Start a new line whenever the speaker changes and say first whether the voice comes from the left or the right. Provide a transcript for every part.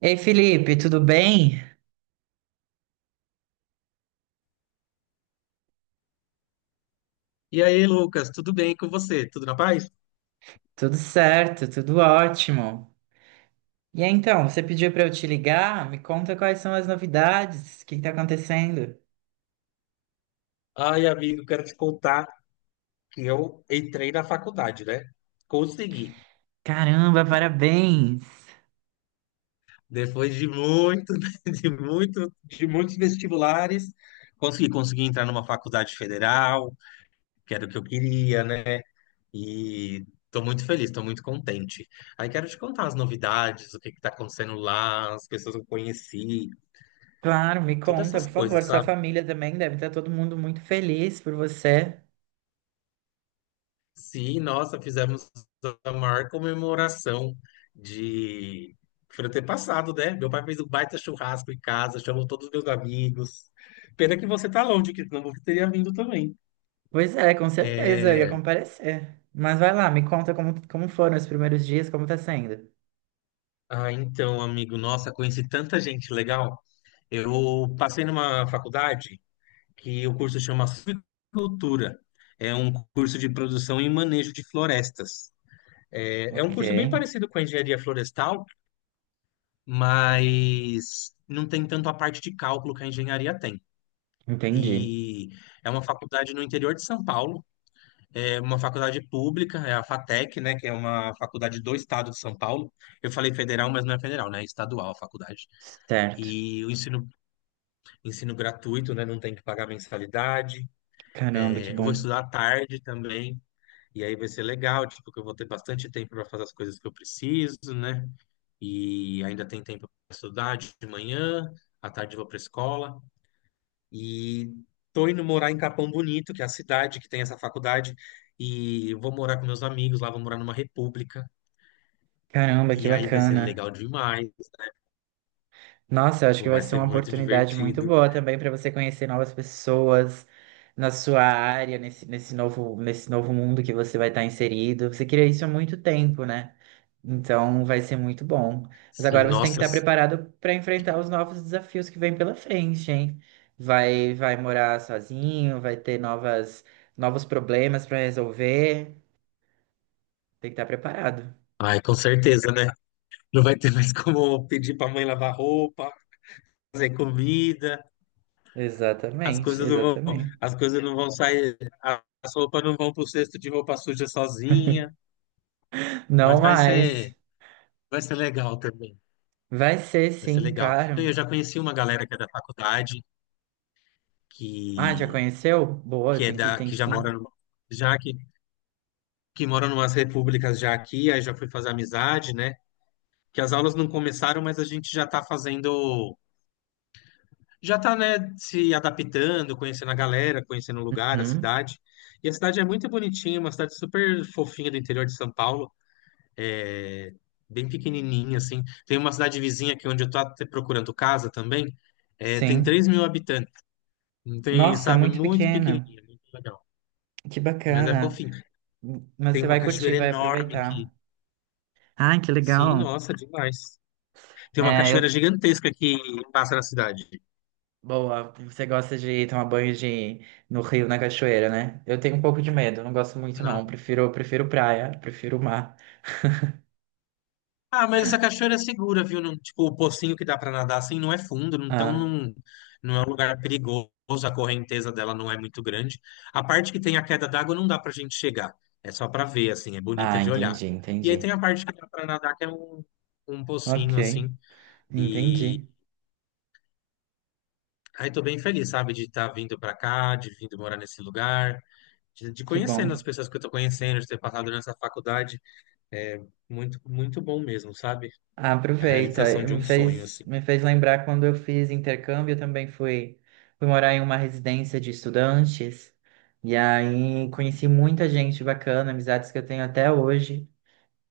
right: Ei, Felipe, tudo bem?
left: E aí, Lucas, tudo bem com você? Tudo na paz?
right: Tudo certo, tudo ótimo. E aí, então, você pediu para eu te ligar? Me conta quais são as novidades, o que está acontecendo?
left: Ai, amigo, quero te contar que eu entrei na faculdade, né? Consegui.
right: Caramba, parabéns!
left: Depois de muito, de muitos vestibulares, consegui entrar numa faculdade federal, que era o que eu queria, né? E tô muito feliz, tô muito contente. Aí quero te contar as novidades, o que que tá acontecendo lá, as pessoas que eu conheci,
right: Claro, me
left: todas
right: conta,
left: essas
right: por
left: coisas,
right: favor. Sua
left: sabe?
right: família também deve estar todo mundo muito feliz por você.
left: Sim, nossa, fizemos a maior comemoração de por eu ter passado, né? Meu pai fez um baita churrasco em casa, chamou todos os meus amigos. Pena que você tá longe, que senão você teria vindo também.
right: Pois é, com certeza, eu ia
left: É...
right: comparecer. Mas vai lá, me conta como foram os primeiros dias, como tá sendo.
left: Ah, então, amigo, nossa, conheci tanta gente legal. Eu passei numa faculdade que o curso chama Suicultura. É um curso de produção e manejo de florestas. É, é um
right: Ok,
left: curso bem parecido com a engenharia florestal, mas não tem tanto a parte de cálculo que a engenharia tem.
right: entendi.
left: E é uma faculdade no interior de São Paulo, é uma faculdade pública, é a FATEC, né, que é uma faculdade do estado de São Paulo. Eu falei federal, mas não é federal, né, é estadual a faculdade.
right: Certo.
left: E o ensino, ensino gratuito, né, não tem que pagar mensalidade.
right: Caramba, que
left: É, eu vou
right: bom.
left: estudar à tarde também. E aí vai ser legal, tipo, que eu vou ter bastante tempo para fazer as coisas que eu preciso, né? E ainda tem tempo para estudar de manhã, à tarde eu vou para escola. E tô indo morar em Capão Bonito, que é a cidade que tem essa faculdade, e eu vou morar com meus amigos lá, vou morar numa república,
right: Caramba, que
left: e aí vai ser
right: bacana.
left: legal demais,
right: Nossa, eu acho que
left: tipo,
right: vai
left: vai
right: ser
left: ser
right: uma
left: muito
right: oportunidade muito
left: divertido.
right: boa também para você conhecer novas pessoas na sua área, nesse novo mundo que você vai estar inserido. Você queria isso há muito tempo, né? Então vai ser muito bom. Mas
left: Sim,
right: agora você tem que
left: nossa,
right: estar preparado para enfrentar os novos desafios que vêm pela frente, hein? Vai morar sozinho, vai ter novos problemas para resolver. Tem que estar preparado.
left: ai, com certeza, né? Não vai ter mais como pedir pra mãe lavar roupa, fazer comida, as
right: Exatamente,
left: coisas não vão,
right: exatamente.
left: as coisas não vão sair, as roupas não vão pro cesto de roupa suja sozinha,
right: Não
left: mas vai
right: mais.
left: ser, vai ser legal também.
right: Vai ser
left: Vai ser
right: sim,
left: legal.
right: claro.
left: Eu já conheci uma galera que é da faculdade,
right: Ah, já
left: que,
right: conheceu? Boa,
left: que
right: tem que, tem que.
left: já que, que mora numas repúblicas já aqui, aí já fui fazer amizade, né? Que as aulas não começaram, mas a gente já tá fazendo, né, se adaptando, conhecendo a galera, conhecendo o lugar, a
right: Uhum,
left: cidade. E a cidade é muito bonitinha, uma cidade super fofinha do interior de São Paulo, é bem pequenininha, assim. Tem uma cidade vizinha aqui onde eu tô até procurando casa também, é, tem
right: sim.
left: 3.000 habitantes, não tem,
right: Nossa, é
left: sabe,
right: muito
left: muito
right: pequena.
left: pequenininha, muito legal,
right: Que
left: mas é
right: bacana.
left: fofinho.
right: Mas
left: Tem
right: você
left: uma
right: vai curtir,
left: cachoeira
right: vai
left: enorme aqui.
right: aproveitar. Ah, que
left: Sim,
right: legal.
left: nossa, demais. Tem uma
right: É,
left: cachoeira
right: eu.
left: gigantesca que passa na cidade.
right: Boa, você gosta de tomar banho no rio, na cachoeira, né? Eu tenho um pouco de medo, não gosto muito,
left: Não.
right: não. Prefiro praia, prefiro mar.
left: Ah, mas essa cachoeira é segura, viu? Tipo, o pocinho que dá pra nadar assim não é fundo, então
right: Ah,
left: não, não é um lugar perigoso, a correnteza dela não é muito grande. A parte que tem a queda d'água não dá pra gente chegar. É só pra ver, assim, é bonita
right: ah,
left: de olhar.
right: entendi,
left: E aí tem
right: entendi.
left: a parte que dá pra nadar, que é um, um
right: Ok,
left: pocinho, assim. E
right: entendi.
left: aí tô bem feliz, sabe, de estar vindo pra cá, de vindo morar nesse lugar. De
right: Que
left: conhecendo as
right: bom.
left: pessoas que eu tô conhecendo, de ter passado nessa faculdade, é muito, muito bom mesmo, sabe?
right: Ah,
left: É a realização
right: aproveita.
left: de
right: Me
left: um sonho,
right: fez,
left: assim.
right: me fez lembrar quando eu fiz intercâmbio, eu também fui morar em uma residência de estudantes. E aí conheci muita gente bacana, amizades que eu tenho até hoje.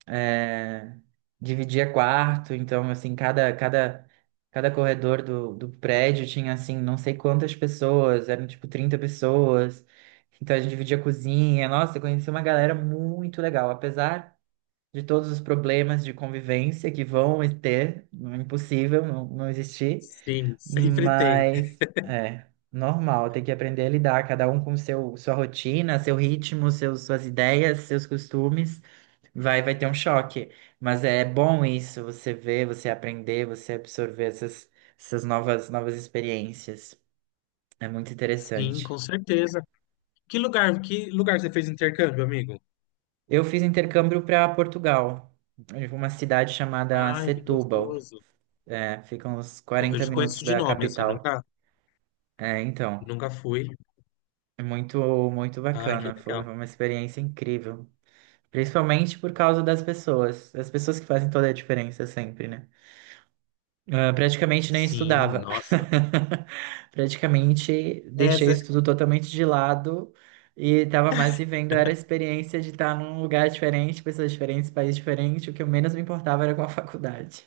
right: É, dividia quarto, então assim, cada corredor do prédio tinha assim, não sei quantas pessoas, eram tipo 30 pessoas. Então a gente dividia cozinha. Nossa, eu conheci uma galera muito legal, apesar de todos os problemas de convivência que vão ter, não é impossível não, não existir,
left: Sim, sempre tem.
right: mas é normal, tem que aprender a lidar, cada um com sua rotina, seu ritmo, suas ideias, seus costumes, vai ter um choque, mas é bom isso, você ver, você aprender, você absorver novas experiências, é muito
left: Sim, com
right: interessante.
left: certeza. Que lugar você fez intercâmbio, amigo?
right: Eu fiz intercâmbio para Portugal, em uma cidade chamada
left: Ai, que
right: Setúbal.
left: gostoso.
right: É, fica uns
left: Eu
right: 40
left: conheço
right: minutos
left: de
right: da
left: nome, assim,
right: capital.
left: nunca,
right: É, então,
left: nunca fui.
right: é muito, muito
left: Ai, que
right: bacana. Foi
left: legal.
right: uma experiência incrível. Principalmente por causa das pessoas. As pessoas que fazem toda a diferença sempre, né? Ah, praticamente nem
left: Sim,
right: estudava.
left: nossa.
right: Praticamente deixei o
left: Essa,
right: estudo totalmente de lado e estava mais vivendo era a experiência de estar num lugar diferente, pessoas diferentes, país diferente. O que eu menos me importava era com a faculdade.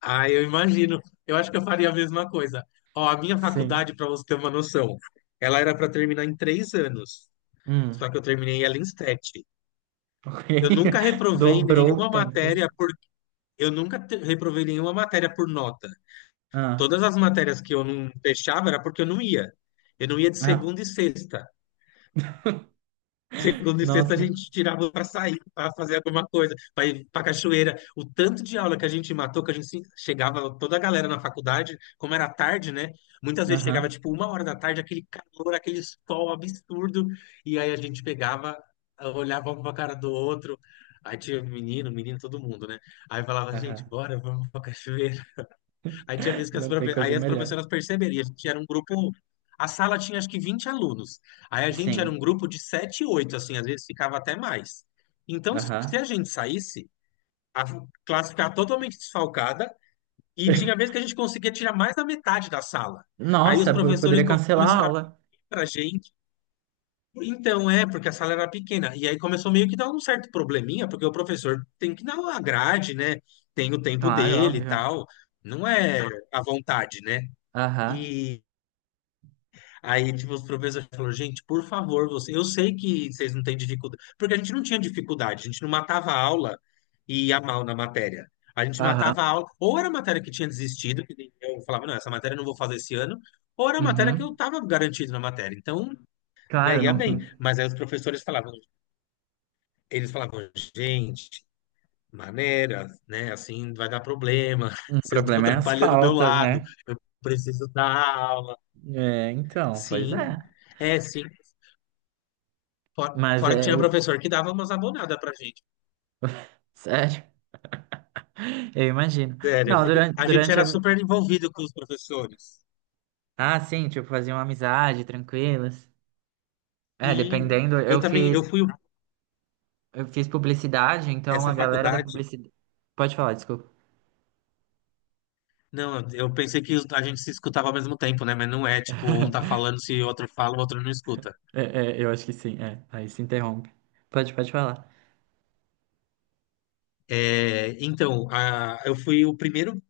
left: ai, eu imagino. Eu acho que eu faria a mesma coisa. Ó, a minha
right: Sim.
left: faculdade, para você ter uma noção, ela era para terminar em 3 anos.
right: Hum.
left: Só que eu terminei ela em 7.
right: Ok.
left: Eu nunca reprovei
right: Dobrou o
left: nenhuma
right: tempo.
left: matéria por eu nunca te- reprovei nenhuma matéria por nota.
right: Ah,
left: Todas as matérias que eu não fechava era porque eu não ia. Eu não ia de
right: ah,
left: segunda e sexta. Segunda e sexta a
right: nossa.
left: gente tirava para sair, para fazer alguma coisa, para ir para cachoeira. O tanto de aula que a gente matou, que a gente chegava toda a galera na faculdade, como era tarde, né? Muitas vezes chegava
right: Aham,
left: tipo uma hora da tarde, aquele calor, aquele sol absurdo, e aí a gente pegava, olhava um para a cara do outro. Aí tinha menino, menino, todo mundo, né? Aí falava, gente,
right: aham.
left: bora, vamos para cachoeira. Aí tinha vezes que
right: Não tem coisa
left: as
right: melhor.
left: professoras perceberam, a gente era um grupo. A sala tinha acho que 20 alunos. Aí a gente era um
right: Sim,
left: grupo de 7, 8, assim, às vezes ficava até mais. Então, se a
right: aham.
left: gente saísse, a classe ficava totalmente desfalcada, e tinha vezes que a gente conseguia tirar mais da metade da sala. Aí
right: Nossa,
left: os
right: eu
left: professores
right: poderia cancelar a
left: começaram a vir
right: aula.
left: pra gente. Então, é, porque a sala era pequena. E aí começou meio que dar um certo probleminha, porque o professor tem que dar uma grade, né? Tem o tempo
right: Claro,
left: dele e
right: óbvio.
left: tal. Não é à vontade, né?
right: Aham,
left: E aí, tipo, os professores falaram, gente, por favor, você... eu sei que vocês não têm dificuldade, porque a gente não tinha dificuldade, a gente não matava a aula e ia mal na matéria. A gente
right: aham,
left: matava a aula, ou era a matéria que tinha desistido, que nem eu falava, não, essa matéria eu não vou fazer esse ano, ou era a matéria que eu
right: uhum.
left: estava garantido na matéria. Então, né,
right: Claro,
left: ia
right: não.
left: bem. Mas aí os professores falavam, eles falavam, gente, maneira, né, assim vai dar problema,
right: O
left: vocês estão
right: problema é as
left: atrapalhando o meu
right: faltas,
left: lado,
right: né?
left: eu preciso dar aula.
right: É, então, pois
left: Sim.
right: é.
left: É, sim, Fora,
right: Mas
left: fora que
right: é
left: tinha
right: o.
left: professor que dava umas abonadas pra gente.
right: Sério, eu imagino.
left: Sério,
right: Não.
left: porque a gente era super envolvido com os professores.
right: Ah, sim, tipo, fazia uma amizade, tranquilas. É,
left: Sim,
right: dependendo,
left: eu
right: eu
left: também,
right: fiz, eu fiz publicidade, então
left: essa
right: a galera da
left: faculdade.
right: publicidade. Pode falar, desculpa.
left: Não, eu pensei que a gente se escutava ao mesmo tempo, né? Mas não é, tipo, um tá falando, se o outro fala, o outro não escuta.
right: Eu acho que sim, é. Aí se interrompe. Pode falar.
left: É, então, eu fui o primeiro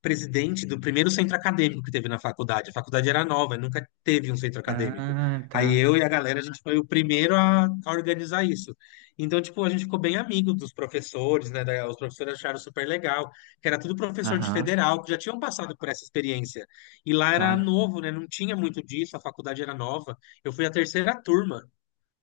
left: presidente do primeiro centro acadêmico que teve na faculdade. A faculdade era nova, nunca teve um centro acadêmico.
right: Ah, tá.
left: Aí eu e a galera, a gente foi o primeiro a organizar isso. Então, tipo, a gente ficou bem amigo dos professores, né? Os professores acharam super legal, que era tudo professor de
right: Aham,
left: federal, que já tinham passado por essa experiência. E lá era
right: claro.
left: novo, né? Não tinha muito disso, a faculdade era nova. Eu fui a 3ª turma.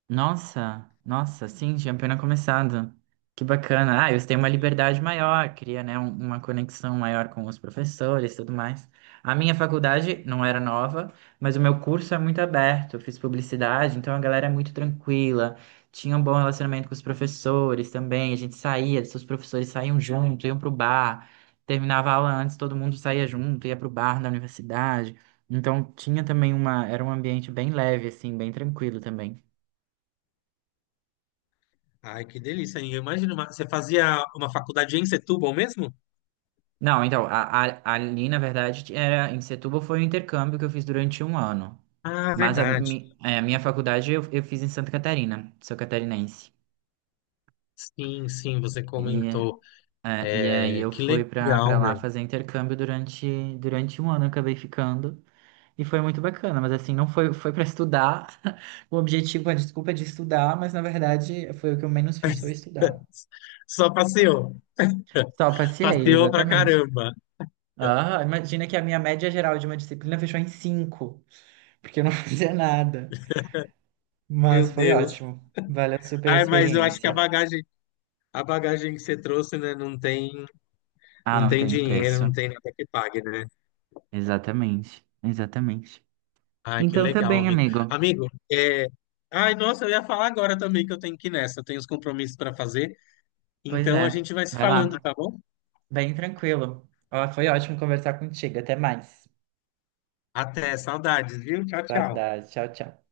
right: Nossa, nossa, sim, tinha apenas começado. Que bacana. Ah, eles têm uma
left: Sim.
right: liberdade maior, cria, né, uma conexão maior com os professores e tudo mais. A minha faculdade não era nova, mas o meu curso é muito aberto. Eu fiz publicidade, então a galera é muito tranquila. Tinha um bom relacionamento com os professores também. A gente saía, os professores saíam junto, iam pro bar. Terminava a aula antes, todo mundo saía junto, ia pro bar da universidade. Então tinha também era um ambiente bem leve, assim, bem tranquilo também.
left: Ai, que delícia, hein? Eu imagino, você fazia uma faculdade em Setúbal mesmo?
right: Não, então, ali, na verdade, era em Setúbal foi um intercâmbio que eu fiz durante um ano.
left: Ah,
right: Mas
left: verdade.
right: a minha faculdade eu fiz em Santa Catarina, sou catarinense.
left: Sim, sim, você
right: E,
left: comentou.
right: e aí
left: É,
right: eu
left: que
right: fui pra,
left: legal,
right: pra lá
left: meu.
right: fazer intercâmbio durante um ano, eu acabei ficando. E foi muito bacana, mas assim, não foi, foi para estudar. O objetivo, a desculpa é de estudar, mas na verdade foi o que eu menos fiz, foi estudar.
left: Só passeou.
right: Só passei,
left: Passeou pra
right: exatamente.
left: caramba.
right: Ah, imagina que a minha média geral de uma disciplina fechou em cinco, porque eu não fazia nada. Mas
left: Meu
right: foi
left: Deus.
right: ótimo. Valeu super a
left: Ai, mas eu acho que
right: experiência.
left: a bagagem que você trouxe, né, não tem,
right: Ah,
left: não
right: não
left: tem
right: tem
left: dinheiro, não
right: preço.
left: tem nada que pague, né?
right: Exatamente, exatamente.
left: Ai, que
right: Então tá
left: legal,
right: bem,
left: amigo.
right: amigo.
left: Amigo, é... Ai, nossa, eu ia falar agora também que eu tenho que ir nessa. Eu tenho os compromissos para fazer.
right: Pois
left: Então a
right: é,
left: gente vai se
right: vai lá.
left: falando, tá bom?
right: Bem tranquilo. Ó, foi ótimo conversar contigo. Até mais.
left: Até, saudades, viu? Tchau, tchau.
right: Saudade. Tchau, tchau.